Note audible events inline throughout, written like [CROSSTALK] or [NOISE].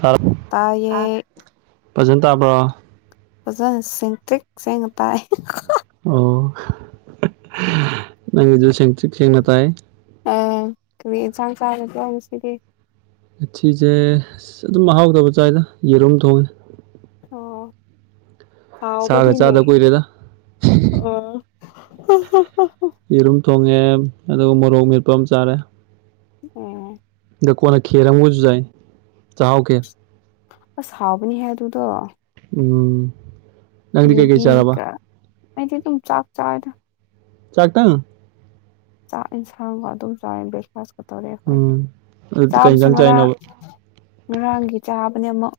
ꯇꯥꯔ ꯇꯥꯏꯌꯦ ꯐꯖꯅ ꯇꯥꯕ꯭ꯔꯣ ꯐꯖꯅ ꯁꯤꯇꯤꯛꯁꯤꯡꯦꯡ ꯇꯥꯏ ꯑꯣ ꯅꯪꯒꯤꯁꯨ ꯁꯦꯡꯅ ꯇꯥꯏ ꯑ ꯀꯔꯤ ꯏꯟꯁꯥꯡ ꯆꯥꯔꯁꯨ ꯍꯥꯏꯁꯤꯒꯦ ꯉꯊꯤꯁꯦ ꯑꯁ ꯑꯗꯨꯝ ꯃꯍꯥꯎꯗꯕ ꯆꯥꯏꯗ ꯌꯦꯔꯨꯝ ꯊꯣꯡꯉꯦ ꯑ ꯆꯥꯒ ꯆꯥꯗ ꯍꯥꯎꯕꯗꯤꯅꯦ ꯀꯨꯏꯔꯦꯗ ꯑ [INAUDIBLE] ꯌꯦꯔꯨꯝ ꯊꯣꯡꯉꯦ ꯑꯗꯨꯒ ꯃꯣꯔꯣꯛ ꯃꯦꯠꯄ ꯑꯃ ꯆꯥꯔꯦ ꯎꯝ ꯀꯅ ꯈꯦꯔꯝꯎ ꯌꯥꯥꯏ ꯆꯥꯎ ꯀꯦ ꯑꯁ ꯍꯥꯎꯕꯅꯤ ꯍꯥꯏ ꯑꯗꯨꯗꯣ ꯎꯝ ꯅꯪꯗꯤ ꯀꯩꯀꯩ ꯆꯥꯔꯕ ꯌꯨꯕꯤꯒ ꯑꯩꯗꯤ ꯑꯗꯨꯝ ꯆꯥꯛ ꯆꯥꯗ ꯆꯥꯛꯇꯪ ꯆꯥꯛ ꯏꯟꯁꯥꯡꯒꯣ ꯑꯗꯨꯝ ꯆꯥꯦ ꯐꯀ ꯇꯧꯔꯑꯦ ꯑꯩꯈꯣꯏꯗꯤ ꯎꯝ ꯑꯗꯨꯗꯤ ꯀꯩ ꯆꯥꯕꯁꯨ ꯏꯟꯖꯥꯡ ꯉꯔꯥꯡ ꯆꯥꯏꯅꯣꯕ ꯉꯔꯥꯡꯒꯤ ꯆꯥꯕꯅꯦ ꯑꯃꯨꯛ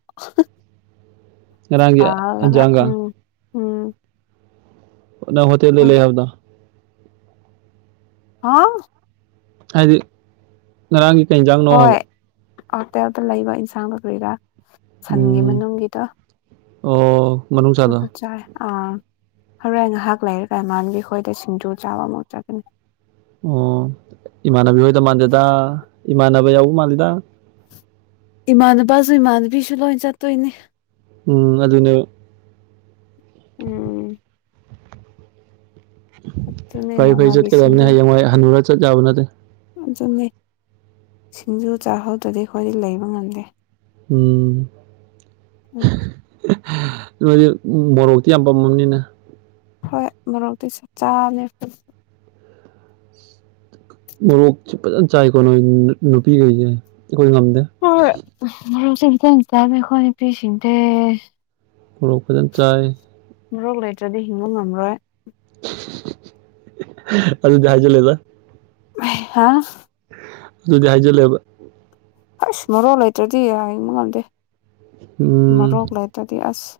ꯉꯔꯥꯡꯒꯤ ꯍꯂꯒ ꯏꯟꯖꯥꯡꯒ ꯎꯝ ꯎꯝ ꯅ ꯍ ꯇ ꯂꯩ ꯂꯩ ꯍꯥꯕꯗ ꯍꯥꯥ ꯍꯥꯏꯗꯤ ꯉꯔꯥꯡꯒꯤ ꯀꯩ ꯌꯦꯟꯖꯥꯡꯅꯣ ꯍꯥꯏꯕ ꯍꯣꯏ ꯍꯣꯇꯦꯜꯗ ꯂꯩꯕ ꯏꯟꯁꯥꯡ ꯀꯣꯏꯔꯥ ꯁꯟꯒꯤ ꯎꯝ ꯃꯅꯨꯡꯒꯤꯗꯣ ꯑꯣ ꯃꯅꯨꯡꯁꯥꯗꯣ ꯇꯗ ꯆꯥꯏ ꯑꯥ ꯍꯔꯣꯏ ꯉꯥꯏꯍꯥꯛ ꯂꯩꯔꯒ ꯏꯃꯥꯟꯕꯤ ꯑꯩꯈꯣꯏꯗ ꯁꯤꯡꯖꯨ ꯆꯥꯕ ꯑꯃꯨꯛ ꯆꯒꯅꯤ ꯑꯣ ꯏꯃꯥꯟꯅꯕꯤ ꯍꯣꯏꯗ ꯃꯥꯟꯗꯦꯗ ꯏꯃꯥꯟꯅꯕ ꯌꯥꯎꯕ ꯃꯥꯜꯂꯤꯗ ꯏꯃꯥꯟꯅꯕꯁꯨ ꯏꯃꯥꯟꯅꯕꯤꯁꯨ ꯂꯣꯏ ꯆꯠꯇꯣꯏꯅꯦ ꯎꯝ ꯑꯗꯨꯗꯅꯦ ꯎꯝ ꯑꯗꯨꯅꯦ ꯐꯩ ꯐꯩ ꯅꯣꯡꯃꯒꯤ ꯆꯠꯀꯗꯕꯅꯦ ꯍꯌꯦꯡꯋꯥꯏ ꯍꯅꯨꯔ ꯆꯠ ꯆꯥꯕ ꯅꯠꯇꯦ ꯑꯗꯨꯅꯤ ꯁꯤꯡꯖꯨ ꯆꯥꯍꯧꯗ꯭ꯔꯗꯤ ꯑꯩꯈꯣꯏꯗꯤ ꯂꯩꯕ ꯉꯝꯗꯦ ꯎꯝ ꯎꯝ ꯗꯤ ꯃꯣꯔꯣꯛꯇꯤ ꯌꯥꯝ ꯄꯥꯝꯃꯝꯅꯤꯅ ꯍꯣꯏ ꯃꯔꯣꯛꯗꯤ ꯆꯥꯛ ꯆꯥꯅꯦ ꯃ ꯆꯥꯏ ꯀꯅ ꯅꯨꯄꯤ ꯀ ꯆ ꯇꯈꯅꯤ ꯄꯁꯤꯗꯦ ꯃꯣꯔꯣꯛ ꯐꯖꯅ ꯆꯥꯏ ꯃꯣꯛ ꯂꯩꯇ꯭ꯔꯗꯤ ꯍꯤꯡꯕ ꯉꯝꯔꯣꯏ ꯑꯗꯨ ꯖ ꯂꯩꯗ ꯍꯥ ꯑꯗꯨꯗꯤ ꯍꯥꯏꯖꯂꯦꯕ ꯑꯁ ꯃꯔꯣ ꯂꯩꯇ꯭ꯔꯗꯤ ꯍꯡꯕ ꯉꯝꯗꯦ ꯃꯔꯣꯛ ꯂꯩꯇꯥꯗꯤ ꯑꯁ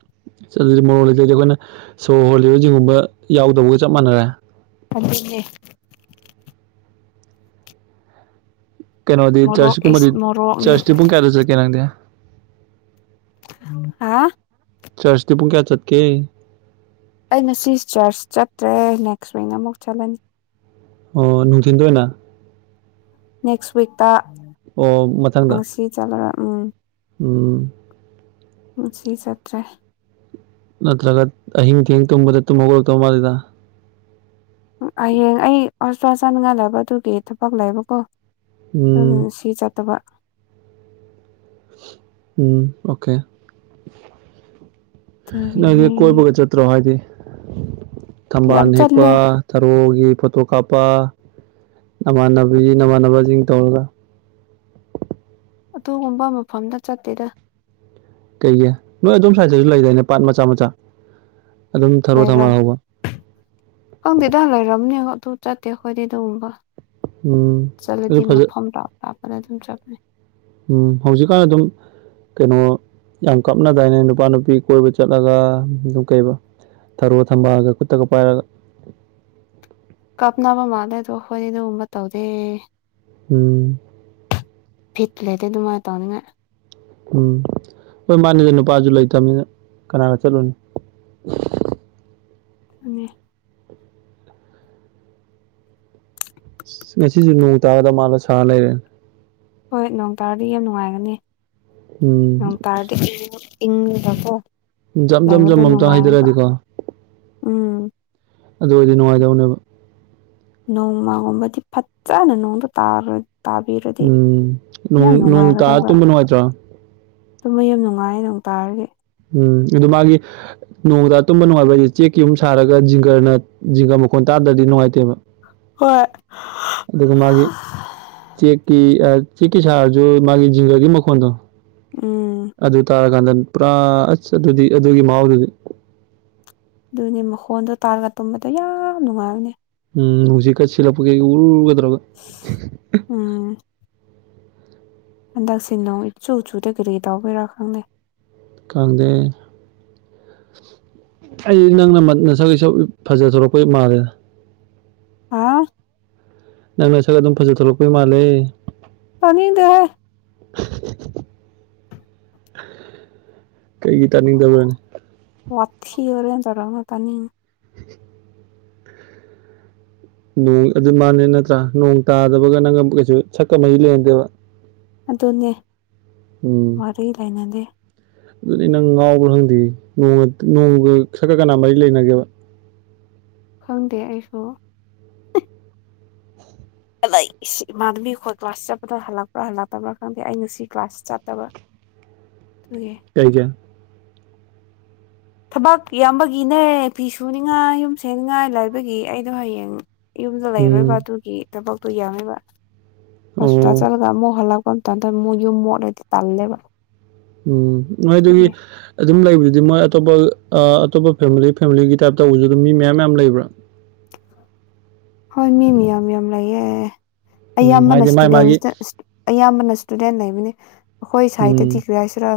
ꯆꯠꯂꯗꯤ ꯃꯣꯛ ꯂꯩꯇ꯭ꯔꯗꯤ ꯑꯩꯈꯣꯏꯅ ꯁꯣ ꯍꯣꯜꯂꯤꯕ ꯒꯨꯝꯕ ꯌꯥꯎꯗꯕꯒ ꯆꯞ ꯃꯥꯟꯅꯔꯦ ꯑꯅꯦ ꯀꯩꯅꯣꯗꯤ ꯃꯣꯔꯣꯛ ꯆꯔꯆꯀꯨꯝꯕꯗꯤ ꯏꯁ ꯃꯣꯔꯣꯛꯅꯤ ꯆꯔꯆꯇꯤ ꯄꯨꯡ ꯀꯌꯥꯗ ꯆꯠꯀꯦ ꯅꯪꯗꯤ ꯍꯥꯥ ꯆꯔꯁꯇ ꯄꯨꯡ ꯀꯦ ꯆꯠ ꯀꯦ ꯑꯩ ꯉꯁꯤ ꯆꯔꯆ ꯆꯠꯇ꯭ꯔꯦ ꯅꯦꯛꯁ ꯋꯤꯡ ꯑꯃꯨꯛ ꯆꯠꯂꯅꯤ ꯑꯣ ꯅꯨꯡꯊꯤꯟꯗ ꯑꯣꯏꯅ ꯅꯦꯛꯁ ꯋꯤꯛꯇ ꯑꯣ ꯃꯊꯪꯗ ꯉꯁꯤ ꯆꯠꯂꯔ ꯎꯝ ꯃꯁꯤ ꯆꯠꯇ꯭ꯔꯦ ꯅꯠꯇ꯭ꯔꯒ ꯑ ꯍꯤꯡ ꯊ ꯍꯤꯡ ꯇꯨꯝꯃꯗ ꯇꯨꯒ ꯇꯧ ꯃꯥꯗ ꯍꯌꯦꯡ ꯑꯩ ꯍꯁꯄꯤꯇꯥꯜ [INAUDIBLE] ꯆꯥꯠꯅꯤꯡꯉꯥꯏ ꯂꯩꯕ ꯑꯗꯨꯒꯤ ꯊꯕꯛ ꯂꯩꯕꯀꯣ ꯎꯝ ꯁꯤ ꯆꯠꯇꯕ ꯎꯝ ꯑꯣꯛꯀꯦ ꯅꯪꯒꯤ ꯑꯗꯨꯒꯤꯅꯦ ꯀꯣꯏꯕꯒ ꯆꯠꯇ꯭ꯔꯣ ꯍꯥꯏꯗꯤ ꯊꯥꯝꯕꯥꯜ ꯌꯥꯝ ꯍꯦꯛꯄ ꯆꯠꯂꯦ ꯊꯥꯔꯣꯒꯤ ꯐꯣꯇꯣ ꯀꯥꯞꯄ ꯅꯃꯥꯟꯅꯕꯤ ꯅꯃꯥꯟꯅꯕꯁꯤꯡ ꯇꯧꯔꯒ [UNINTELLIGIBLE] ꯑꯗꯨꯒꯨꯝꯕ ꯃꯐꯝꯗ ꯆꯠꯇꯦꯗ ꯀꯩꯒꯤ ꯅꯣꯏ ꯑꯗꯨꯣꯝ ꯁ꯭ꯋꯥꯏꯖꯗꯁꯨ ꯂꯩꯗꯥꯏꯅꯦ ꯄꯥꯠ ꯃꯆꯥ ꯃꯆꯥ ꯑꯗꯨꯝ ꯊꯔꯣ ꯊꯝꯕꯥꯜ ꯂꯩꯔꯝ ꯍꯧꯕ ꯈꯪꯗꯦꯗꯥ ꯂꯩꯔꯝꯅꯤ ꯑꯗꯨ ꯆꯠꯇꯦ ꯑꯩꯈꯣꯏꯗꯤ ꯑꯗꯨꯒꯨꯝꯕ ꯎꯝ ꯑꯗꯨ ꯆꯠꯂꯗꯤ ꯐꯖ ꯃꯐꯝ ꯂꯞ ꯂꯥꯞꯄꯗ ꯑꯗꯨꯝ ꯆꯠꯂꯦ ꯎꯝ ꯍꯧꯖꯤꯛꯀꯥꯟ ꯑꯗꯨꯝ ꯀꯩꯅꯣ ꯌꯥꯝ ꯀꯥꯞꯅꯗꯥꯏꯅꯦ ꯅꯨꯄꯥ ꯅꯨꯄꯤ ꯀꯣꯏꯕ ꯆꯠꯂꯒ ꯑꯗꯨꯝ ꯀꯩꯕ ꯊꯔꯣ ꯊꯝꯕꯥꯜꯒ ꯈꯨꯠꯇꯒ ꯄꯥꯏꯔꯒ ꯀꯥꯞꯅꯕ ꯃꯥꯜꯂꯦ ꯑꯗꯣ ꯑꯩꯈꯣꯏꯗꯤ ꯑꯗꯨꯒꯒꯨꯝꯕ ꯇꯧꯗꯦ ꯎꯝ ꯕꯤꯠ ꯂꯩꯇꯦ ꯑꯗꯨꯃꯥꯏꯅ ꯇꯧꯅꯤꯡꯉꯥꯏ ꯎꯝ ꯍꯣꯏ ꯃꯥꯅꯤꯗ ꯅꯨꯄꯥꯁꯨ ꯂꯩꯇꯝꯅꯤꯅ ꯀꯅꯥꯒꯥ ꯆꯠꯂꯨꯅꯤ [UNINTELLIGIBLE] ꯑꯅꯤ [INAUDIBLE] ꯉꯁꯤꯁꯨ ꯅꯣꯡ ꯇꯥꯒꯗ ꯃꯥꯜꯂꯒꯥ ꯁꯥꯔ ꯂꯩꯔꯦꯅꯦ ꯍꯣꯏ ꯅꯣꯡ ꯇꯥꯔꯗꯤ ꯌꯥꯝ ꯅꯨꯡꯉꯥꯏꯒꯅꯤ ꯎꯝ ꯅꯣꯡ ꯇꯥꯔꯗꯤ ꯏꯪꯂꯒꯥꯀꯣ ꯖꯝ ꯖꯝ ꯖꯝ ꯑꯝꯇ ꯍꯩꯊꯔꯗꯤ ꯀꯣ ꯎꯝ ꯑꯗꯨ ꯑꯣꯏꯔꯗꯤ ꯅꯨꯡꯉꯥꯏꯗꯧꯅꯦꯕ ꯅꯣꯡꯃꯒꯕꯗꯤ [INAUDIBLE] ꯐꯖꯅ ꯅꯣꯡꯗ ꯇꯥꯔꯣ ꯇꯥꯕꯤꯔꯗꯤ ꯎꯝ ꯅꯣꯡ ꯌꯥꯝ ꯅꯣꯡ ꯇꯥꯔ ꯅꯨꯡꯉꯥꯏꯒꯗꯕ ꯇꯨꯝꯕ ꯅꯨꯡꯉꯥꯏꯇ꯭ꯔꯣ ꯇꯨꯝꯕ ꯌꯥꯝ ꯅꯨꯡꯉꯥꯏꯌꯦ ꯅꯣꯡ ꯇꯥꯔꯗꯤ ꯎꯝ ꯑꯗꯨ ꯃꯥꯒꯤ ꯅꯣꯡ ꯇꯥꯔꯒꯥ ꯇꯨꯝꯕ ꯅꯨꯡꯉꯥꯏꯕ ꯍꯥꯏꯁꯦ ꯆꯦꯛꯀꯤ ꯑꯃꯨꯛ ꯁꯥꯔꯒ ꯖꯤꯡꯒꯔꯅ ꯖꯤꯡꯒꯔ ꯃꯈꯣꯟ ꯇꯥꯔ ꯇꯗ꯭ꯔꯗꯤ ꯅꯨꯡꯉꯥꯏꯇꯦꯕ ꯍꯣꯏ ꯑꯗꯨꯒ ꯃꯥꯒꯤ ꯆꯦꯛꯀꯤ ꯆꯤꯛꯒꯤ ꯁꯔꯁꯨ ꯃꯥꯒꯤ ꯖꯤꯡꯒꯥꯒꯤ ꯃꯈꯣꯟꯗꯣ ꯎꯝ ꯀꯥꯟꯗꯟ ꯄꯨꯔꯥ ꯑꯁ ꯑꯗꯨꯗꯤ ꯑꯗꯨꯒꯤ ꯃꯍꯥꯎꯗꯨꯗꯤ ꯑꯗꯨꯅꯦ ꯃꯈꯣꯟꯗꯣ ꯇꯥꯔꯒ ꯇꯨꯝꯕꯗꯣ ꯌꯥꯝꯝ ꯅꯨꯡꯉꯥꯏꯅꯦ ꯎꯝ ꯅꯨꯡꯁꯤꯠ ꯈꯔꯥ ꯁꯤꯠꯂꯛꯄꯩ ꯎꯔ ꯒꯥ ꯇꯧꯔꯒꯥ ꯍꯟꯗꯛꯁꯤ ꯅꯣꯡ ꯏꯆꯨ ꯆꯨꯗꯦ ꯀꯔꯤ ꯇꯧꯕꯩꯔꯥ ꯈꯪꯗꯦ ꯈꯪꯗꯦ ꯑꯩꯗꯤ ꯅꯪꯅ ꯅꯥꯁꯥꯛ [INAUDIBLE] ꯐꯖꯊꯣꯔꯛꯄꯩ ꯃꯥꯜꯂꯦꯗ ꯍꯥꯎ ꯅꯪ ꯅꯁꯛ ꯑꯗꯨꯝ ꯐꯥꯖꯊꯣꯛꯔꯛꯄꯩ ꯃꯥꯜꯂꯦ ꯐꯅꯤꯗꯦꯦ [INAUDIBLE] [UNINTELLIGIBLE] ꯀꯩꯒꯤ ꯇꯥꯅꯤꯡꯗꯕꯔꯥꯅꯦ ꯆꯔꯉ ꯇꯅꯤ [INAUDIBLE] ꯅꯣꯡ ꯑꯗꯨ ꯃꯥꯅꯦ ꯅꯠꯇ꯭ꯔꯥ ꯅꯣꯡ ꯇꯥꯗꯕꯒ ꯅꯪꯒ ꯀꯩꯁꯨ ꯁꯛꯀ ꯃꯔꯤ ꯂꯩꯅꯗꯦꯕ ꯑꯗꯨꯅꯦ ꯎꯝ ꯃꯔꯤ ꯂꯩꯅꯗꯦ ꯑꯗꯨꯅꯤ ꯅꯪ ꯉꯥꯎꯕ꯭ꯔꯥ ꯈꯪꯗꯦ ꯅꯣꯡ ꯅꯣꯡꯒ ꯁꯛꯀ ꯀꯅꯥ ꯃꯔꯤ ꯂꯩꯅꯒꯦꯕ ꯈꯪꯗꯦ ꯑꯩꯁꯨ ꯏꯃꯥꯟꯅꯕꯤ ꯑꯩꯈꯣꯏ ꯀ꯭ꯂꯥꯁ ꯆꯠꯄꯗ ꯍꯜꯂꯛꯄ꯭ꯔꯥ ꯍꯜꯂꯛꯇꯕ꯭ꯔꯥ ꯈꯪꯗꯦ ꯑꯩꯩ ꯉꯥꯁꯤ ꯀ꯭ꯂꯥꯁ ꯆꯠꯇꯕ ꯑꯗꯨꯒꯤ ꯀꯩꯒꯤ ꯊꯕꯛ ꯌꯥꯝꯕꯒꯤꯅꯦ ꯐꯤ ꯁꯨꯅꯤꯉꯥꯏ ꯌꯨꯝ ꯁꯅꯤꯡꯉꯥꯏ ꯂꯥꯏꯕꯒꯤ ꯑꯩꯗꯣ ꯍꯌꯦꯡ ꯌꯨꯝꯗ ꯂꯩꯔꯣꯏꯕ ꯎꯝ ꯑꯗꯨꯒꯤ ꯊꯕꯛꯇꯣ ꯌꯦꯡꯉꯕ ꯍꯣꯁꯄꯤꯇꯥꯜ ꯑꯣ ꯆꯠꯂꯒ ꯑꯃꯨꯛ ꯍꯜꯂꯛꯄ ꯀ ꯇ ꯃꯣꯏ ꯌ ꯃꯣꯣꯔꯗꯤ ꯇꯥꯜꯂꯦꯕ ꯎꯝ ꯃꯣꯏ ꯑꯗꯨꯒꯤ ꯑꯗꯨꯝ ꯂꯩꯕꯗꯨꯗꯤ ꯃꯣꯏ ꯑꯇꯣꯞꯄ ꯑꯇꯣꯞꯄ ꯐꯦꯃꯤꯂꯤ ꯐꯦꯃꯤꯂꯤꯒꯤ ꯇꯥꯏꯞꯇꯧꯕꯁꯨ ꯑꯗꯨꯝ ꯃꯤ ꯃꯌꯥꯝ ꯌꯥꯝꯌꯥꯝ ꯂꯩꯕ꯭ꯔꯥ ꯍꯣꯏ ꯃꯤꯃꯤ ꯌꯥꯝ ꯌꯥꯝ ꯂꯩꯌꯦꯦ ꯎꯝ ꯑꯌꯥꯝꯕꯅ ꯍꯥꯏꯗꯤ ꯃꯥꯥꯏ ꯏꯁꯇꯨꯗꯦꯟ ꯃꯥꯒꯤ ꯑꯌꯥꯝꯕꯅ ꯏꯁꯇꯨꯗꯦꯟ ꯂꯩꯕꯅꯤ ꯑꯩꯈꯣꯏ ꯎꯝ ꯁꯥꯏꯠꯇꯗꯤ ꯀ ꯄꯤꯁ꯭ꯔꯥ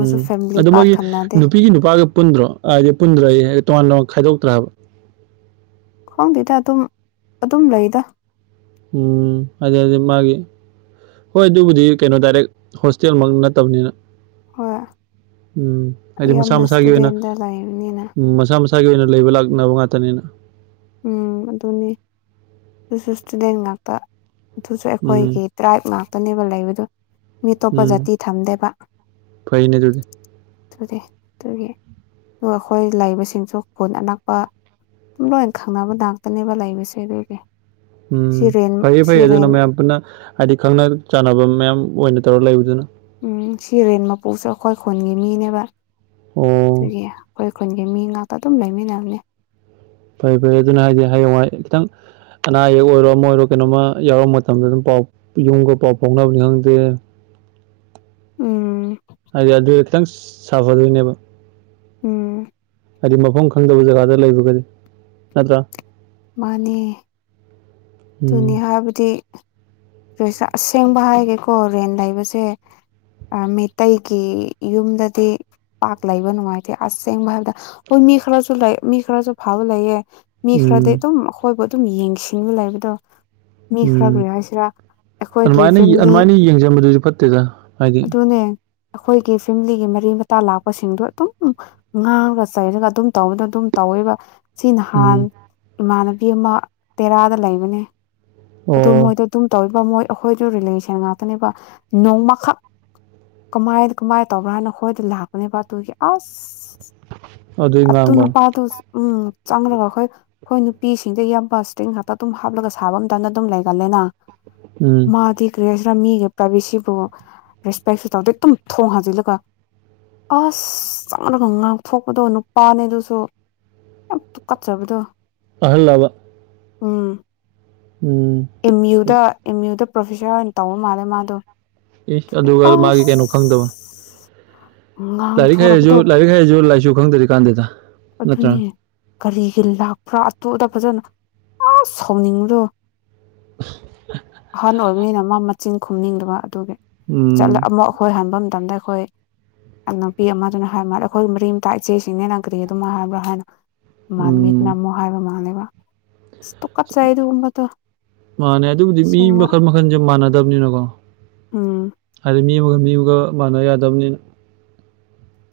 ꯎꯝ ꯑꯗꯨ ꯃꯣꯏꯒꯤ ꯅꯨꯄꯤꯒꯤ ꯅꯨꯄꯥꯒ ꯄꯨꯟꯗ꯭ꯔꯣ ꯍꯥꯏꯗꯤ ꯄꯨꯟꯗ꯭ꯔ ꯑꯩ ꯇꯣꯉꯥꯟ ꯇꯣꯉꯥꯟ ꯈꯥꯏꯗꯣꯛ ꯇ꯭ꯔꯕ ꯈꯣꯡꯗꯦꯗ ꯑꯗꯨꯝ ꯑꯗꯨꯝ ꯂꯩꯗ ꯎꯝ ꯑꯗꯦ ꯑ ꯃꯥꯒꯤꯦ ꯍꯣꯏ ꯑꯗꯨꯕꯨꯗꯤ ꯀꯩꯅꯣ ꯗꯥꯏꯔꯦꯛ ꯍꯣꯁꯇꯦꯜꯃꯛ ꯅꯠꯇꯕꯅꯤꯅ ꯍꯣꯏ ꯎꯝ ꯍꯥꯏꯗꯤ ꯃꯁꯥ ꯌꯥꯝꯅ ꯃꯁꯥꯒꯤ ꯑꯣꯏꯅ ꯏꯁꯇꯨꯗꯦꯟꯗ ꯂꯩꯕꯅꯤꯅ ꯎꯝ ꯃꯁꯥ ꯃꯁꯥ ꯏꯁꯥꯒꯤ ꯑꯣꯏꯅ ꯂꯩꯕ ꯂꯥꯛꯅꯕ ꯉꯥꯛꯇꯅꯤꯅ ꯎꯝ ꯑꯗꯨꯅꯤ ꯑꯗꯨꯇꯤꯗꯦꯟ ꯉꯥꯛꯇ ꯑꯗꯨꯁꯨ ꯎꯝ ꯑꯩꯈꯣꯏꯒꯤ ꯇ꯭ꯔꯥꯏꯕ ꯉꯥꯛꯇꯅꯦꯕ ꯂꯩꯕꯗ ꯃꯤ ꯑꯇꯣꯞꯄ ꯖꯥꯇꯤ ꯊꯝꯗꯦꯕ ꯐꯅꯦ ꯑꯗꯨꯗꯦ ꯑꯗꯨꯒꯤ ꯑꯗꯨꯒ ꯑꯩꯈꯣꯏ ꯂꯩꯕꯁꯤꯡꯁꯨ ꯈꯨꯣꯟ ꯑꯅꯛꯄ ꯑꯗꯨꯝ ꯂꯣꯏ ꯈꯪꯅꯕ ꯉꯥꯛꯇꯅꯦꯕ ꯂꯩꯕꯁꯦ ꯑꯗꯨꯒꯤ ꯎꯝ ꯁꯤꯔꯦꯟ ꯐꯩꯌꯦ ꯐꯩꯌꯦ ꯁꯤꯔꯦꯟ ꯑꯗꯨꯅ ꯃꯌꯥꯝ ꯄꯨꯟꯅ ꯍꯥꯏꯗꯤ ꯈꯪꯅ ꯆꯥꯟꯅꯕ ꯃꯌꯥꯝ ꯑꯣꯏꯅ ꯇꯧꯔ ꯂ ꯂꯩꯕꯤꯕꯨꯗꯅ ꯎꯝ ꯁꯤ ꯔꯦꯟ ꯃꯄꯣꯛꯁꯦ ꯑꯩꯈꯣꯏ ꯈꯨꯣꯟꯒꯤ ꯃꯤꯅꯦꯕ ꯑꯣ ꯑꯗꯨꯒꯤ ꯑꯩꯈꯣꯏ ꯈꯨꯟꯒꯤ ꯃꯤ ꯉꯥꯛꯇ ꯑꯗꯨꯝ ꯂꯩꯃꯤꯟꯅꯕꯅꯦ ꯐꯩ ꯐꯩ ꯑꯗꯨꯅ ꯍꯥꯏꯗꯤ ꯍꯌꯡ ꯍꯥꯏ ꯈꯤꯇꯪ ꯑꯅꯥ ꯑꯌꯦꯛ ꯑꯣꯏꯔꯣ ꯑꯃ ꯑꯣꯏꯔꯣ ꯀꯩꯅꯣꯃ ꯌꯥꯎꯔ ꯃꯇꯝꯗ ꯑꯗꯨꯝ ꯄꯥꯎ ꯌꯨꯝꯒ ꯄꯥꯎ ꯐꯥꯎꯅꯕꯅꯤ ꯈꯪꯗꯦ ꯎꯝ ꯍꯥꯏꯗꯤ ꯑꯗꯨ ꯈꯤꯇꯪ ꯁꯥꯐꯗꯣꯏꯅꯦꯕ ꯎꯝ ꯍꯥꯏꯗꯤ ꯃꯐꯝ ꯈꯪꯗꯕ ꯖꯒꯥꯗ ꯂꯩꯕꯒꯗꯤ ꯅꯠꯇ꯭ꯔꯥ ꯃꯥꯅꯤ ꯎꯝ ꯑꯗꯨꯅꯤ ꯍꯥꯏꯕꯗꯤ ꯔꯣꯏꯖ ꯑꯁꯤ ꯑꯁꯦꯡꯕ ꯍꯥꯏꯒꯦꯀꯣ ꯔꯦꯟ ꯂꯩꯕꯁꯦ ꯃꯤꯇꯩꯩꯒꯤ ꯌꯨꯝꯗꯗꯤ ꯄꯥꯛ ꯂꯩꯕ ꯅꯨꯡꯉꯥꯏꯇꯦ ꯑꯁꯁꯦꯡꯕ ꯍꯥꯏꯕꯗ ꯍꯣꯏ ꯃꯤ ꯈꯔꯁꯨ ꯂꯩ ꯃꯤ ꯈꯔꯁꯨ ꯐꯕ ꯂꯩꯌꯦꯦ ꯃꯤ ꯈꯔꯗꯤ ꯎꯝ ꯑꯗꯨꯝ ꯑꯩꯈꯣꯏꯕꯨ ꯑꯗꯨꯝ ꯌꯦꯡꯁꯤꯟꯕ ꯂꯩꯕꯗꯣ ꯃꯤ ꯈꯔ ꯎꯝ ꯀ ꯍꯥꯏꯁꯤꯔꯥ ꯑꯩꯈꯣꯏꯒꯤ ꯑꯗꯨꯃꯥꯏꯅ ꯐꯦꯃꯤꯂꯤ ꯑꯗꯨꯃꯥꯏꯅ ꯌꯦꯡꯁꯤꯟꯕꯗꯨꯁꯨ ꯐꯠꯇꯦꯗ ꯍꯥꯏꯗꯤ ꯑꯗꯨꯅꯦ ꯑꯩꯈꯣꯏꯒꯤ ꯐꯦꯃꯤꯂꯤꯒꯤ ꯃꯔꯤ ꯃꯇꯥ ꯂꯥꯛꯄꯁꯤꯡꯗꯣ ꯑꯗꯨꯝ ꯉꯥꯡꯉꯒ ꯆꯩꯔꯒ ꯑꯗꯨꯝ ꯇꯧꯕꯗꯣ ꯑꯗꯨ ꯑꯗꯨꯝ ꯇꯧꯋꯦꯕ ꯁꯤ ꯅꯍꯥꯟ ꯎꯝ ꯏꯃꯥꯟꯅꯕꯤ ꯑꯃ ꯇꯦꯔꯥꯗ ꯂꯩꯕꯅꯦ ꯑꯗꯨ ꯑꯣ ꯃꯣꯏꯗꯣ ꯑꯗꯨꯝ ꯇ ꯃꯣꯏ ꯑꯩꯈꯣꯏꯗ ꯔꯤꯂꯦꯁꯟ ꯉꯥꯛꯇꯅꯦꯕ ꯅꯣꯡꯃꯈꯛ ꯀꯃꯥꯏꯅ ꯀꯃꯥꯏꯅ ꯇꯧꯕ꯭ꯔꯥ ꯍꯥꯏꯅ ꯑꯩꯈꯣꯏꯗ ꯂꯥꯛꯄꯅꯦꯕ ꯇꯣꯏꯒꯤ ꯑꯁ ꯑꯗꯨꯏ ꯑ ꯇꯨꯅ ꯉꯥꯡꯕ ꯄ ꯇ ꯎꯝ ꯆꯥꯡꯂꯒꯈꯣꯏ ꯍꯣꯏ ꯅꯨꯄꯤꯁꯤꯡꯗ ꯏꯌꯥꯝꯕ ꯏꯁꯇ꯭ꯔꯤꯡ ꯉꯥꯛꯇ ꯑꯗꯨꯝ ꯍꯥꯞꯂꯒ ꯁꯥꯕ ꯑꯃꯝꯇꯅ ꯑꯗꯨꯝ ꯂꯩꯒꯜꯂꯦꯅ ꯎꯝ ꯃꯥꯗꯤ ꯀ꯭ꯔꯦꯁꯤ ꯈꯔ ꯃꯤꯒꯤ ꯄ꯭ꯔꯥꯏꯚꯦꯁꯤꯕꯨ ꯔꯦꯁꯄꯦꯛꯁꯨ ꯇꯧꯗꯦ ꯑꯗꯨꯝ ꯊꯣꯡ ꯍꯥꯖꯤꯜꯂꯨꯀ ꯑꯁ ꯆꯪꯗꯅ ꯉꯥꯛꯊꯣꯛꯄꯗꯣ ꯅꯨꯄꯥꯅꯦ ꯑꯗꯨꯁꯨ ꯀꯠꯆꯕꯨꯗꯣ ꯑꯍꯜꯂꯃ ꯑ ꯎꯝ ꯑꯦꯝ ꯌꯨꯗ ꯄ꯭ꯔꯣꯐꯦꯁꯥꯔ ꯑꯣꯏꯅ ꯇꯧꯕ ꯃꯥꯜꯂꯦ ꯃꯥꯗꯣ ꯑꯦ ꯑꯗꯨꯒ ꯃꯥꯒꯤ ꯑꯁ ꯀꯩꯅꯣ ꯈꯪꯗꯕ ꯂꯥꯏꯔꯤꯛ ꯍꯩꯔꯁꯨ ꯉꯥꯡꯊꯣꯔꯛꯄꯗꯣ ꯂꯥꯏꯔꯤꯛ ꯍꯩꯔꯁꯨ ꯂꯥꯏꯔꯤꯁꯨ ꯈꯪꯗ꯭ꯔꯤ ꯀꯥꯟꯗꯦꯗ ꯅꯠꯇ꯭ꯔꯥ ꯑꯗꯨꯅꯤ ꯀꯔꯤꯒꯤ ꯂꯥꯛꯄ꯭ꯔꯥ ꯑꯇꯣ ꯑꯗ ꯐꯖꯅ ꯑꯁ ꯁꯥꯎꯅꯤꯡꯕꯗꯣ ꯑꯍꯟ ꯑꯣꯏꯕꯅꯤꯅ ꯃꯥ ꯃꯆꯤꯟ ꯈꯨꯝꯅꯤꯡꯗꯨꯅ ꯆꯠꯂ ꯎꯝ ꯑꯃꯨꯛ ꯑꯩꯈꯣꯏ ꯍꯟꯕ ꯃꯇꯝꯗ ꯑꯩꯈꯣꯏ ꯅꯨꯄꯤ ꯑꯃꯗꯨꯅ ꯍꯥꯏ ꯃꯥꯜꯂꯦ ꯑꯩꯈꯣꯏ ꯃꯔꯤꯝꯇꯥ ꯏꯆꯦꯁꯤꯡꯅꯦꯅ ꯀꯔꯤ ꯑꯗꯨꯝ ꯍꯥꯏꯕ꯭ꯔꯣ ꯍꯥꯏꯅꯣ ꯃꯃꯥꯟꯅꯕꯤꯗꯨꯅ ꯎꯝ ꯑꯃꯨꯛ ꯍꯥꯏꯕ ꯃꯥꯜꯂꯦꯕ ꯇꯨꯀꯠꯆꯩ ꯑꯗꯨꯒꯨꯝꯕꯗꯣ ꯃꯥꯅꯦ ꯑꯗꯨꯕꯨꯗꯤ ꯃꯤ ꯑꯁꯦꯡꯕ ꯃꯈꯜ ꯃꯈꯟꯁꯦ ꯃꯥꯟꯅꯗꯕꯅꯤꯅꯀꯣ ꯎꯝ ꯍꯥꯏꯗꯤ ꯃꯤ ꯑꯃꯒ ꯃꯤ ꯑꯃꯒ ꯃꯥꯟꯅ ꯌꯥꯗꯕꯅꯤꯅ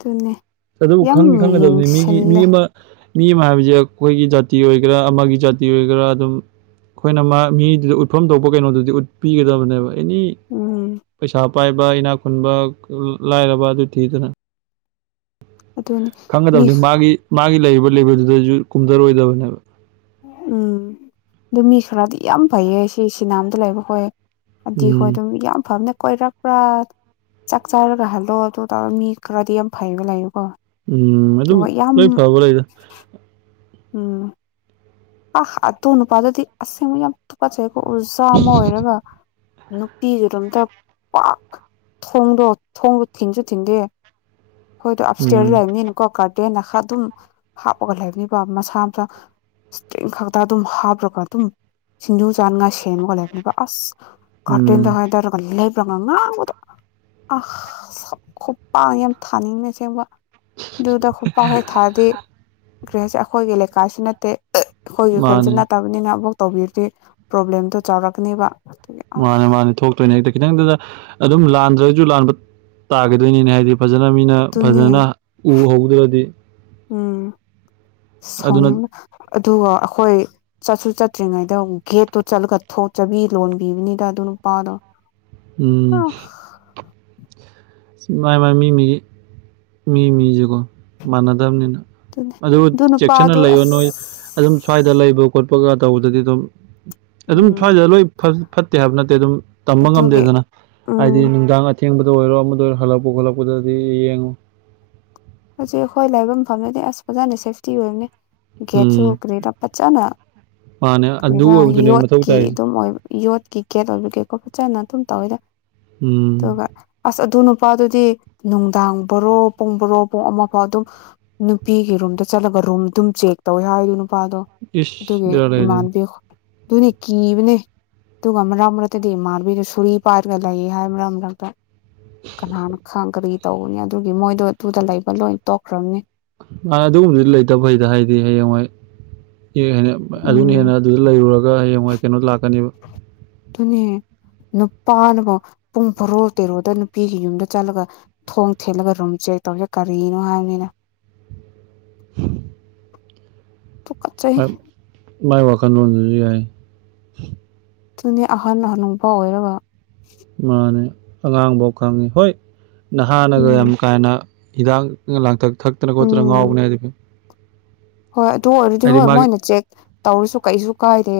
ꯑꯗꯨꯅꯤ ꯑꯗꯨꯕꯨ ꯈꯪꯗꯤ ꯈꯪꯒꯗꯕꯅꯤ ꯃꯤꯒꯤ ꯃꯤ ꯑꯃ ꯃꯤ ꯑꯃ ꯍꯥꯏꯕꯁꯦ ꯑꯩꯈꯣꯏꯒꯤ ꯖꯥꯇꯤ ꯑꯣꯏꯒꯦꯔꯥ ꯑꯃꯒꯤ ꯖꯥꯇꯤ ꯑꯣꯏꯒꯦꯔꯥ ꯑꯗꯨꯝ ꯑꯩꯈꯣꯏꯅ ꯃꯥ ꯃꯤꯗꯨꯗ ꯎꯠꯐꯝ ꯊꯣꯛꯄ ꯀꯩꯅꯣꯗꯨꯗꯤ ꯎꯠꯄꯤꯒꯗꯕꯅꯦꯕ ꯑꯦꯅꯤ ꯎꯝ ꯄꯩꯁꯥ ꯄꯥꯏꯕ ꯏꯅꯥꯛ ꯈꯨꯟꯕ ꯂꯥꯏꯔꯕ ꯑꯗꯨ ꯊꯤꯗꯅ ꯑꯗꯨꯅꯤ ꯃꯤ ꯈꯪꯒꯗꯕꯅꯤ ꯃꯥꯒꯤ ꯃꯥꯒꯤ ꯂꯩꯔꯤꯕ ꯂꯦꯕꯦꯜꯗꯨꯗꯁꯨ ꯀꯨꯝꯊꯔꯣꯏꯗꯕꯅꯦꯕ ꯎꯝ ꯑꯗꯨ ꯃꯤ ꯈꯔꯗꯤ ꯌꯥꯝ ꯐꯩꯌꯦ ꯁꯤ ꯁꯤꯅꯥꯝꯗ ꯂꯩꯕꯈꯣꯏ ꯑꯗꯨꯗꯤ ꯍꯣꯏ ꯎꯝ ꯑꯗꯨꯝ ꯌꯥꯝ ꯐꯕꯅ ꯀꯣꯏꯔꯥꯛ ꯄꯨꯥ ꯆꯥꯛ ꯆꯥꯔꯒ ꯍꯥꯜꯂꯣ ꯑꯗꯨꯣ ꯇꯥ ꯃꯤ ꯈꯔꯗꯤ ꯌꯥꯝ ꯐꯩꯕ ꯂꯩꯥꯏꯣ ꯎꯝ ꯑꯗꯨꯝ ꯂꯣꯏ ꯐꯕ ꯂꯩꯗ ꯎꯝ ꯑꯗꯨ ꯅꯨꯄ ꯑꯗꯨꯗꯤ ꯑꯁꯦ ꯌꯥꯝ ꯇꯨꯀꯠꯆꯩ ꯑꯃ ꯑꯣꯏꯔꯒ ꯅꯨꯄꯤꯒꯤ ꯔꯨꯝꯗ ꯑꯝꯇ ꯄ ꯊꯣꯡꯗꯣ ꯊꯣꯡꯕꯣ ꯊꯤꯟꯁꯨ ꯊꯤꯟꯗꯦ ꯑꯩꯈꯣꯏꯗꯣ ꯑꯞ ꯏꯁꯇꯦꯔ ꯎꯝ ꯂꯩꯕꯅꯤꯅꯀꯣ ꯀꯔꯇꯦꯟꯅ ꯈꯔ ꯑꯗꯨꯝ ꯍꯥꯞꯄꯒ ꯂꯩꯕꯅꯤꯕꯣ ꯃꯁꯥ ꯃꯆꯥ ꯏꯁꯇꯔꯤꯦꯡ ꯈꯛꯇ ꯑꯗꯨꯝ ꯍꯥꯞꯂꯒ ꯑꯗꯨꯝ ꯁꯤꯡꯖꯨ ꯆꯥꯟꯉ ꯁꯦꯟꯕꯒ ꯂꯩꯕꯅꯦꯕ ꯑꯁ ꯀꯊꯤꯟꯗ ꯎꯝ ꯍ ꯇꯔꯒꯂ ꯉꯥꯡꯕꯗꯣ ꯑꯁ ꯈꯨꯄꯥꯡ ꯌꯥꯝ ꯊꯥꯅꯤꯡꯅꯁꯦꯡꯕ ꯑꯗꯨꯗ ꯈꯨꯄꯥꯛ ꯍꯩ ꯊꯥꯗꯤ ꯒ꯭ꯔꯦꯍꯁꯦ ꯑꯩꯈꯣꯏꯒꯤ ꯂꯩꯀꯥꯏꯁꯨ ꯅꯠꯇꯦ ꯑꯩꯈꯣꯏꯒꯤ ꯈꯨꯣꯟꯁꯨ ꯃꯥꯅꯦ ꯅꯠꯇꯕꯅꯤꯅ ꯑꯃꯨꯛ ꯇꯧꯕꯤꯔꯗꯤ ꯄ꯭ꯔꯣꯕ꯭ꯂꯦꯝꯗꯣ ꯆꯥꯎꯔꯛꯀꯅꯦꯕ ꯑꯗꯨꯒꯤ ꯑ ꯃꯥꯅꯦ ꯃꯥꯅꯦ ꯊꯣꯛꯇꯣꯏꯅꯦ ꯍꯦꯛꯇ ꯈꯤꯇꯪꯇꯗ ꯑꯗꯨꯝ ꯂꯥꯟꯗ꯭ꯔꯁꯨ ꯂꯥꯟꯕ ꯇꯥꯒꯗꯣꯏꯅꯤꯅꯦ ꯍꯥꯏꯗꯤ [INAUDIBLE] ꯑꯗꯨꯅꯦ ꯎꯝ ꯑꯗꯨꯅ ꯁꯥꯎꯅꯤꯡ ꯑꯗꯨꯒ ꯑꯩꯈꯣꯏ ꯆꯠꯁꯨ ꯆꯠꯇ꯭ꯔꯤꯉꯩꯗ ꯒꯦꯠꯇꯣ ꯆꯠꯂꯒ ꯆꯕꯤ ꯂꯣꯟꯕꯤꯕꯅꯤꯗ ꯑꯗꯨ ꯅꯨꯄꯥꯗꯣ ꯑ ꯎꯝ ꯃꯥꯏ ꯃꯥꯥꯏ ꯃꯤꯃꯤꯒꯤ ꯃꯤ ꯃꯤꯖꯦꯒꯣ ꯃꯥꯟꯅꯗꯝꯅꯤꯅ ꯑꯗꯨꯅꯦ ꯑꯗꯨ ꯆꯦꯛꯁꯤꯟꯅ ꯅꯨꯄꯥꯗꯣ ꯂꯩꯌꯣ ꯅꯣꯏ ꯑꯗꯨꯝ ꯁ꯭ꯋꯥꯏꯗ ꯑꯁ ꯂꯩꯕ ꯈꯣꯠꯄꯒ ꯇꯧꯕꯗꯗꯤ ꯑꯗꯨꯝ ꯑꯗꯨꯝ ꯎꯝ ꯁ꯭ꯋꯥꯏꯗ ꯂꯣꯏ ꯐꯠꯇꯦ ꯍꯥꯏꯕ ꯅꯠꯇꯦ ꯑꯗꯨꯝ ꯇꯝꯕ ꯑꯗꯨꯒꯤ ꯉꯝꯗꯦꯗꯅ ꯍꯥꯏꯗꯤ ꯎꯝ ꯅꯨꯡꯗꯥꯡ ꯑꯊꯦꯡꯕꯗ ꯑꯣꯏꯔꯣ ꯑꯃꯗ ꯑꯣꯏꯔꯣ ꯍꯜꯂꯛꯄ ꯈꯂꯄꯗꯗꯤ ꯌꯦ ꯌꯦꯡꯉꯣ ꯍꯧꯛꯖꯤꯛ ꯑꯩꯈꯣꯏ ꯂꯥꯏꯕ ꯐꯐꯝꯅꯗꯤ ꯑꯁ ꯐꯖꯅ ꯁꯦꯐꯇꯤ ꯑꯣꯏꯕꯅꯤ ꯒꯦꯇ ꯆꯣ ꯎꯝ ꯀꯦꯔ ꯄꯆꯅ ꯃꯥꯅꯦ ꯑꯗꯨ ꯀ ꯑꯣꯏꯕꯗꯨꯅꯦ ꯃꯊꯧ ꯌꯣꯠꯀꯤ ꯇꯥꯏꯁꯦ ꯑꯗꯨꯝ ꯌꯣꯠꯀꯤ ꯒꯦꯠ ꯑꯣꯏꯕꯒꯦꯀꯣ ꯆꯅ ꯑꯗꯨꯝ ꯇꯧꯋꯤꯗ ꯎꯝ ꯑꯗꯨꯒ ꯑꯁ ꯑꯗꯨꯅ ꯅꯨꯄꯥꯗꯨꯗꯤ ꯅꯨꯡꯗꯥꯡ ꯕꯣꯔꯣ ꯄꯨꯡꯕꯣꯔꯣ ꯄꯨꯡ ꯑꯃ ꯐꯥꯎ ꯑꯗꯨꯝ ꯅꯨꯄꯤꯒꯤ ꯔꯨꯝꯗ ꯆꯠꯂꯒ ꯔꯨꯝ ꯑꯗꯨꯝ ꯆꯦꯛ ꯇꯧꯋꯦ ꯍꯥꯏ ꯅꯨꯄꯥꯗꯣ ꯏꯁ ꯑꯗꯨꯒꯤ ꯕꯦꯔꯥ ꯂꯩ ꯑꯗꯨꯗꯤ ꯏꯃꯥꯟꯕꯤ ꯑꯗꯨꯅꯤ ꯀꯤꯕꯅꯦ ꯇꯨꯒ ꯑꯃꯔꯝꯛꯇꯗꯤ ꯏꯃꯥꯟꯅꯕꯤꯗꯨ ꯁꯨꯔꯤ ꯄꯥꯏꯔꯒ ꯂꯩ ꯍꯥꯏꯕꯛꯇ ꯀꯅꯥꯅ ꯈꯪ ꯀꯔꯤ ꯇꯧꯕꯅꯤ ꯑꯗꯨꯒꯤ ꯃꯣꯏꯗꯣ ꯑꯗꯨꯗ ꯂꯩꯕ ꯂꯣꯏ ꯇꯣꯛꯈ꯭ꯔꯕꯅꯤ ꯑ ꯑꯗꯨꯒꯨꯝꯕꯗꯨꯗꯤ ꯂꯩꯇꯕ ꯐꯩꯗ ꯍꯥꯏꯗꯤ ꯍꯌꯦꯡꯋꯥꯣꯏ [UNINTELLIGIBLE] ꯎꯝ ꯑꯗꯨꯅ ꯍꯦꯟꯅ ꯑꯗꯨꯅꯦ ꯅꯨꯄꯥꯅꯕꯥꯎ ꯄꯨꯡ ꯕꯥꯔꯣ ꯇꯦꯔꯣꯗ ꯅꯨꯄꯤꯒꯤ ꯌꯨꯝꯗ ꯆꯠꯂꯒ ꯊꯣꯡ ꯊꯤꯜꯂꯒ ꯔꯨꯝꯖꯩ ꯀꯩ ꯇꯧꯁꯦ ꯀꯔꯤꯅꯣ ꯍꯥꯏꯕꯅꯤꯅ [INAUDIBLE] ꯇꯨꯀꯠꯆꯩ ꯃꯥꯏ ꯋꯥꯥꯈꯜꯂꯣꯟꯗꯨꯁꯨ ꯌꯥꯏ ꯑꯗꯨꯅꯦ ꯑꯍꯟ ꯍꯅꯨꯄꯥ ꯑꯣꯏꯔꯒ ꯃꯥꯅꯦ ꯑꯉꯥꯡꯐꯥꯎ ꯈꯪꯉꯦ ꯍꯣꯏ ꯅꯍꯥꯅꯒ ꯎꯝ ꯌꯥꯝ ꯀꯥ ꯍꯦꯟꯅ ꯍꯤꯗꯥꯛ ꯂꯥꯡꯊꯛ ꯊꯛꯇꯅ ꯈꯣꯠꯇꯅ ꯎꯝ ꯉꯥꯎꯕꯅꯦ ꯍꯥꯏꯗꯤ ꯐꯩ ꯍꯣꯏ ꯑꯗꯨ ꯑꯣꯏꯔꯗꯤ ꯍꯣꯏ ꯃꯣꯏꯅ ꯆꯦꯛ ꯇꯧꯔꯁꯨ ꯀꯩꯁꯨ ꯀꯥꯏꯗꯦ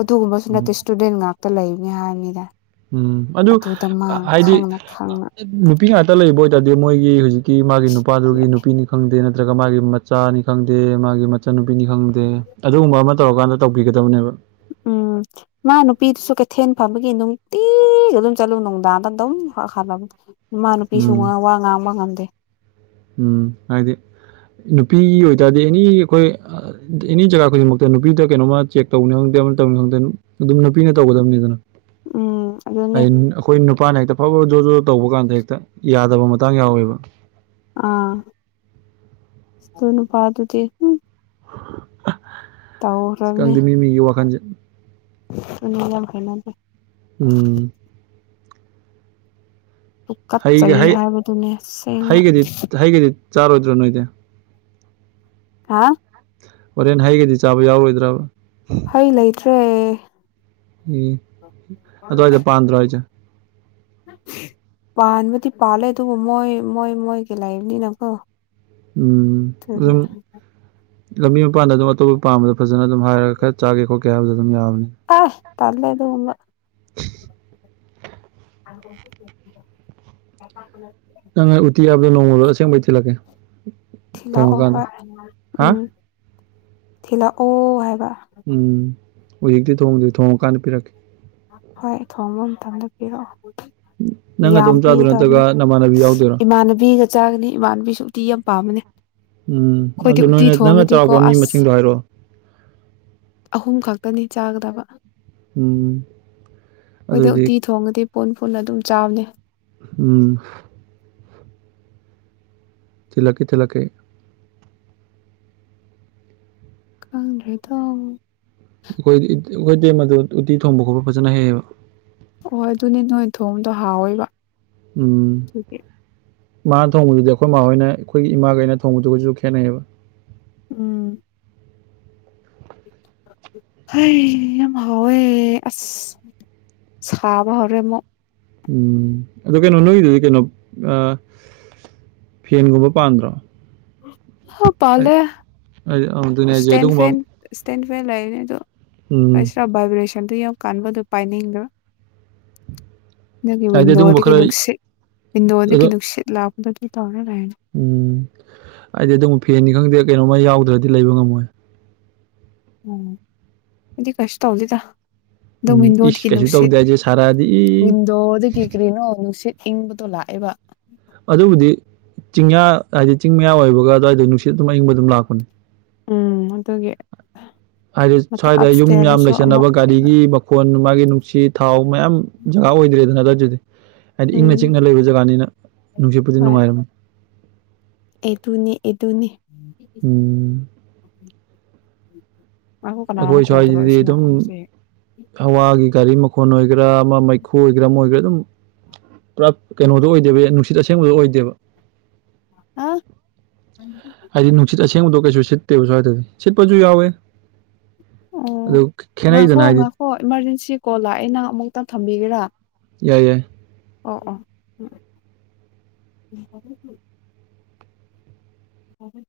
ꯑꯗꯨꯒꯨꯝꯕꯁꯨ ꯅꯠꯇꯦ ꯏꯁꯇꯨꯗꯦꯟ ꯉꯥꯛꯇ ꯂꯩꯕꯅꯤ ꯍꯥꯏꯝꯅꯤꯗ ꯎꯝ ꯑꯗꯨ ꯍꯥꯏꯗꯤ ꯈꯪꯅ ꯈꯪꯅ ꯅꯨꯄꯤ ꯉꯥꯛꯇ ꯂꯩꯕ ꯑꯣꯏꯇꯥꯔꯗꯤ ꯃꯣꯏꯒꯤ ꯍꯧꯖꯤꯛ ꯀꯤ ꯃꯥꯒꯤ ꯅꯨꯄꯥꯗꯨꯒꯤ ꯅꯨꯄꯤꯅꯤ ꯈꯪꯗꯦ ꯅꯠꯇ꯭ꯔꯒ ꯃꯥꯒꯤ ꯃꯆꯥꯅꯤ ꯈꯪꯗꯦ ꯃꯥꯒꯤ ꯃꯆꯥꯨꯟ ꯅꯨꯄꯤꯅꯤ ꯈꯪꯗꯦ ꯑꯗꯨꯒꯨꯝꯕ ꯑꯃ ꯇꯧꯔꯀꯥꯟꯗ ꯇꯧꯕꯤꯒꯗꯕꯅꯦꯕ ꯎꯝ ꯃꯥ ꯅꯨꯄꯤꯗꯨꯁꯨ ꯀꯩꯊꯦꯜ ꯐꯝꯕꯒꯤ ꯅꯨꯡꯇꯤꯒ ꯑꯗꯨꯝ ꯆꯠꯂꯨ ꯅꯨꯡꯗꯥꯡꯗ ꯑꯗꯨꯝ ꯍꯜꯂꯛꯕ ꯃꯥꯢ ꯅꯨꯄꯤꯁꯨ ꯎꯝ ꯋꯥ ꯉꯥꯡꯕ ꯉꯝꯗꯦ ꯎꯝ ꯍꯥꯏꯗꯤ ꯅꯨꯄꯤꯒꯤ ꯑꯣꯏꯇꯥꯔꯗꯤ ꯑꯦꯅꯤ ꯑꯩꯈꯣꯏ ꯑꯦꯅꯤ ꯖꯒꯥ ꯈꯨꯗꯤꯡꯃꯛꯇ ꯅꯨꯄꯤꯗ ꯀꯩꯅꯣꯃ ꯆꯦꯛ ꯇꯧꯅꯕꯒꯤ ꯇꯧꯅꯤ ꯈꯪꯗꯦ ꯑꯗꯨꯝ ꯅꯨꯄꯤꯅ ꯇꯧꯒꯗꯕꯅꯤꯗꯅ ꯎꯝ ꯑꯗꯨꯅꯦ ꯍꯥꯏ ꯑꯩꯈꯣꯏ ꯅꯨꯄꯥꯅ ꯍꯦꯛꯇ ꯐꯠ ꯐꯠ ꯖꯣꯠ ꯖꯣꯠ ꯇꯧꯕ ꯀꯥꯟꯗ ꯍꯦꯛꯇ ꯌꯥꯗꯕ ꯃꯇꯥꯡ ꯌꯥꯎꯑꯦꯕ ꯑꯥ ꯑꯗꯨ ꯅꯨꯄꯥꯥꯗꯨꯗꯤ [UNINTELLIGIBLE] ꯇꯧꯈ꯭ꯔꯥꯝꯅꯤ ꯈꯪꯗꯦ ꯃꯤ ꯃꯤꯒꯤ ꯋꯥꯈꯜꯁꯦ ꯑꯗꯨ ꯌꯥꯝ ꯍꯩꯅꯗꯦ ꯎꯝ ꯍꯩꯒ ꯀꯠꯆꯩ ꯍꯩ ꯍꯥꯏꯕꯗꯨꯅꯦ ꯑꯁꯦꯡꯕ ꯍꯩꯒꯗꯤ ꯍꯩꯒꯗꯤ ꯆꯥꯔꯣꯏꯗ꯭ꯔꯣ ꯅꯣꯏꯗꯤ ꯍꯥ ꯍꯣꯔꯦꯟ ꯍꯩꯒꯗꯤ ꯆꯥꯕ ꯌꯥꯎꯔꯣꯏꯗ꯭ꯔꯕ ꯍꯩ ꯂꯩꯇ꯭ꯔꯦ ꯎꯝ ꯑꯗꯨꯋꯥꯢꯗ ꯄꯥꯟꯗ꯭ꯔꯣ ꯍꯥꯏꯁꯦ ꯄꯥꯟꯕꯨꯗꯤ ꯄꯥꯜꯂꯦ ꯑꯗꯨꯕꯨ ꯃꯣꯏ ꯃꯣꯏ ꯃꯣꯏꯒꯤ ꯂꯩꯕꯅꯤꯅꯀꯣ ꯎꯝ ꯑꯗꯨꯒꯤ ꯑꯗꯨꯝ ꯂꯝꯕꯤ ꯃꯄꯥꯟꯗ ꯑꯗꯨꯝ ꯑꯇꯣꯞꯄ ꯄꯥꯟꯕꯗꯨ ꯐꯖꯅ ꯑꯗꯨꯝ ꯍꯥꯏꯔꯒ ꯈꯔ ꯆꯥꯒꯦ ꯈꯣꯠꯀꯦ ꯍꯥꯏꯕꯗ ꯑꯗꯨꯝ ꯌꯥꯕꯅꯤ ꯑꯥꯏ ꯇꯜꯂꯦ ꯑꯗꯨꯒꯨꯝꯕ [UNINTELLIGIBLE] ꯅꯪ ꯎꯇꯤ ꯍꯥꯏꯕꯗꯣ ꯅꯣꯡꯃꯗ ꯑꯁꯦꯡꯕꯩ [UNINTELLIGIBLE] ꯊꯤꯜꯂꯛꯑꯣ ꯊꯣꯡꯉꯀꯥꯟꯗ ꯍꯣꯏ ꯍꯥ ꯎꯝ ꯊꯤꯜꯂꯛꯑꯣ ꯍꯥꯏꯕ ꯎꯝ ꯍꯧꯖꯤꯛꯇꯤ ꯊꯣꯡꯗ꯭ꯔꯤ ꯊꯣꯡꯉꯀꯥꯟꯗ ꯄꯤꯔꯛꯀꯦ ꯍꯣꯏ ꯊꯣꯡꯕ ꯃꯇꯝꯗ ꯄꯤꯔꯛꯑꯣ [UNINTELLIGIBLE] ꯌꯥꯝ ꯅꯇꯣꯝ ꯆꯥꯗꯣꯏꯔꯣ ꯄꯤꯒꯗꯕꯅꯦ ꯅꯠꯇ꯭ꯔꯒ ꯅꯃꯥꯟꯅꯕꯤ ꯌꯥꯎꯗꯣꯏꯔꯣ ꯏꯃꯥꯟꯅꯕꯤꯒ ꯆꯥꯒꯅꯤ ꯏꯃꯥꯟꯅꯕꯤꯁꯨ ꯎꯇꯤ ꯌꯥꯝ ꯄꯥꯝꯕꯅꯦ ꯎꯝ ꯑꯩꯈꯣꯏꯗꯤ ꯑꯗꯨ ꯎꯇꯤ ꯅꯣꯏꯅ ꯅꯪꯅ ꯊꯣꯡꯉꯗꯤꯀꯣ ꯆꯥꯎꯔꯥꯛꯄ ꯃꯤ ꯑꯁ ꯃꯁꯤꯡꯗꯣ ꯍꯥꯏꯔꯛꯑꯣ ꯑꯍꯨꯝ ꯈꯛꯇꯅꯤ ꯆꯥꯒꯗꯕ ꯎꯝ ꯑꯩꯈꯣꯏꯗ ꯑꯗꯨꯑꯣꯏꯗꯤ ꯎꯇꯤ ꯊꯣꯡꯉꯗꯤ ꯄꯨꯟ ꯄꯨꯨꯨꯟꯅ ꯑꯗꯨꯝ ꯆꯥꯕꯅꯤ ꯎꯝ ꯊꯤꯜꯂꯛꯀꯦ ꯊꯤꯜꯂꯛꯀꯦ ꯑꯩ ꯈꯪꯗ꯭ꯔꯦꯗꯣ ꯑꯩꯈꯣꯏ ꯑꯩꯈꯣꯏ ꯏꯇꯩꯃ ꯑꯗꯨ ꯎꯇꯤ ꯊꯣꯡꯕ ꯈꯣꯠꯄ ꯐꯖꯅ ꯍꯩꯌꯦꯕ ꯍꯣꯏ ꯑꯗꯨꯅꯦ ꯅꯣꯏ ꯊꯣꯡꯕꯗꯣ ꯍꯥꯎꯑꯦꯕ ꯎꯝ ꯃꯥꯅ ꯊꯣꯡꯕꯗꯨꯗꯤ ꯑꯩꯈꯣꯏ ꯃꯥꯍꯣꯏꯅ ꯑꯩꯈꯣꯏꯒꯤ ꯏꯃꯥꯈꯩꯅ ꯊꯣꯡꯕꯗꯨꯒꯁꯨ ꯈꯦꯠꯅꯩꯌꯦꯕ ꯎꯝ [UNINTELLIGIBLE] ꯍꯣꯏ ꯌꯥꯝ ꯍꯥꯎꯋꯦ ꯑꯁ ꯁꯥꯕ ꯍꯧꯥꯎꯔꯦ ꯑꯃꯨꯛ ꯎꯝ ꯑꯗꯨ ꯀꯩꯅꯣ ꯅꯣꯏꯗꯨꯗꯤ ꯀꯩꯅꯣ ꯑ ꯐꯦꯟꯒꯨꯝꯕ ꯄꯥꯟꯗ꯭ꯔꯣ ꯑ ꯍꯥꯏ ꯄꯂꯦ ꯍꯥꯏꯗꯤ ꯑ ꯑꯗꯨꯅꯦ ꯍꯥꯏꯁꯦ ꯁꯇꯦꯟ ꯐꯦꯟ ꯑꯗꯨꯒꯨꯝꯕ ꯁꯇꯦꯟ ꯐꯦꯟ ꯂꯩꯅꯦ ꯎꯝ ꯕ꯭ꯔꯦꯁꯟ ꯁꯦꯟꯗ ꯌꯥꯎ ꯀꯥꯟꯕꯗꯨꯣ ꯄꯥꯏꯅꯤꯡꯕꯥ ꯅꯒꯤ ꯍꯥꯏꯗꯤ ꯑꯗꯨꯒꯨꯝꯕ ꯋꯤꯟꯗꯣꯗꯒꯤ ꯈꯔ ꯅꯨꯡꯁꯤꯠ ꯋꯤꯟꯗꯣꯗꯒꯤ ꯑꯗꯣ ꯅꯨꯡꯁꯤꯠ ꯂꯥꯛꯄꯗ ꯑꯗꯨ ꯇꯧꯔꯦ ꯎꯝ ꯍꯥꯏꯗꯤ ꯑꯗꯨꯝ ꯐꯦꯟꯅꯤ ꯈꯪꯗꯦ ꯀꯩꯅꯣꯝꯃ ꯌꯥꯎꯗ꯭ꯔꯗꯤ ꯂꯩꯕ ꯉꯝꯃꯣꯏ ꯎꯝ ꯏꯗꯤ ꯀꯁ ꯑꯣꯧꯗꯗ [UNINTELLIGIBLE] ꯑꯣ ꯏꯁ ꯋꯤꯟꯗꯣꯗꯒꯤ ꯀꯩꯁꯨ ꯅꯨꯡꯁꯤꯠ ꯇꯧꯗꯦ ꯍꯥꯏꯁꯦ ꯁꯥꯔꯛꯑꯗꯤ ꯏ ꯋꯤꯟꯗꯣꯗꯒꯤ ꯀꯔꯤꯅꯣ ꯅꯨꯡꯁꯤꯠ ꯏꯪꯕꯗꯣ ꯂꯥꯛꯑꯦ ꯍꯥꯏꯕ ꯑꯗꯨꯕꯨꯗꯤ ꯆꯤꯡꯌꯥ ꯍꯥꯏꯗꯤ ꯆꯤꯡ ꯃꯌꯥ ꯑꯣꯏꯕꯒ ꯑꯗꯨꯋꯥꯏꯗ ꯅꯨꯡꯁꯤꯠ ꯑꯗꯨꯝ ꯑꯏꯪꯕ ꯑꯗꯨꯝ ꯂꯥꯛꯄꯅꯦ ꯎꯝ ꯑꯗꯨꯒꯤ ꯍꯥꯏꯗꯤ ꯃꯊꯛ ꯁ꯭ꯋꯥꯏꯗ ꯌꯨꯝ ꯌꯥꯝ ꯑꯞꯁ꯭ꯇꯦꯌꯔꯗꯁꯨ ꯑꯃꯨꯛ ꯂꯩꯁꯟꯅꯕ ꯂꯩꯕ ꯒꯥꯔꯤꯒꯤ ꯃꯈꯣꯟ ꯃꯥꯒꯤ ꯅꯨꯡꯁꯤ ꯊꯥꯎ ꯃꯌꯥꯝ ꯖꯒꯥ ꯑꯣꯏꯗ꯭ꯔꯦꯗꯅ ꯍꯥꯏꯗꯤ ꯎꯝ ꯏꯪꯅ ꯆꯤꯛꯅ ꯂꯩꯕ ꯖꯒꯥꯅꯤꯅ ꯅꯨꯡꯁꯤꯠꯄꯨꯗꯤ ꯍꯣꯏ ꯅꯨꯡꯉꯥꯏꯔꯝꯃ ꯑꯦꯗꯨꯅꯤ ꯏꯗꯨꯅꯤ ꯎꯝ ꯉꯥꯏꯈꯣ ꯀꯅꯥꯅꯣ ꯑꯩꯈꯣꯏ ꯀꯣꯜ ꯁ꯭ꯋꯥꯏꯁꯤꯗꯤ ꯇꯧꯔꯛꯏꯁꯤꯅ ꯑꯗꯨꯝ ꯍꯧꯖꯤꯛ ꯍꯋꯥꯒꯤ ꯒꯥꯔꯤ ꯃꯈ ꯈꯣꯟ ꯑꯣꯏꯒꯦꯔꯥ ꯑꯃ ꯃꯩꯈꯨ ꯑꯣꯏꯒꯦꯔꯥ ꯑꯃ ꯑꯣꯏꯒꯦꯔꯥ ꯑꯗꯨꯝ ꯄꯨꯔꯥ ꯀꯩꯅꯣꯗ ꯑꯣꯏꯗꯦꯕ ꯅꯨꯡꯁꯤꯠ ꯑꯁꯦꯡꯕꯗ ꯑꯣꯏꯗꯦꯕ ꯑ ꯍꯥꯏꯗꯤ ꯅꯨꯡꯁꯤꯠ ꯑꯁꯦꯡꯕꯗꯣ ꯀꯩꯁꯨ ꯁꯤꯠꯇꯦꯕ ꯁꯋꯥꯏꯗꯔꯗꯤ ꯁꯤꯠꯄꯁꯨ ꯌꯥꯎꯋꯦ ꯑꯣ ꯑꯗꯨ ꯉꯥꯛꯈꯣ ꯈꯦꯠꯅꯩꯗꯅ ꯍꯥꯏꯗꯤ ꯉꯥꯛꯈꯣ ꯏꯃꯥꯔꯖꯦꯟꯁꯤ ꯀꯣꯜ ꯂꯥꯛꯑꯦ ꯅꯪ ꯑꯃꯨꯛꯇꯪ ꯊꯝꯕꯤꯒꯦꯔꯥ ꯌꯥꯏ ꯌꯥꯏ ꯑꯣ ꯑꯣ ꯎꯝ ꯎ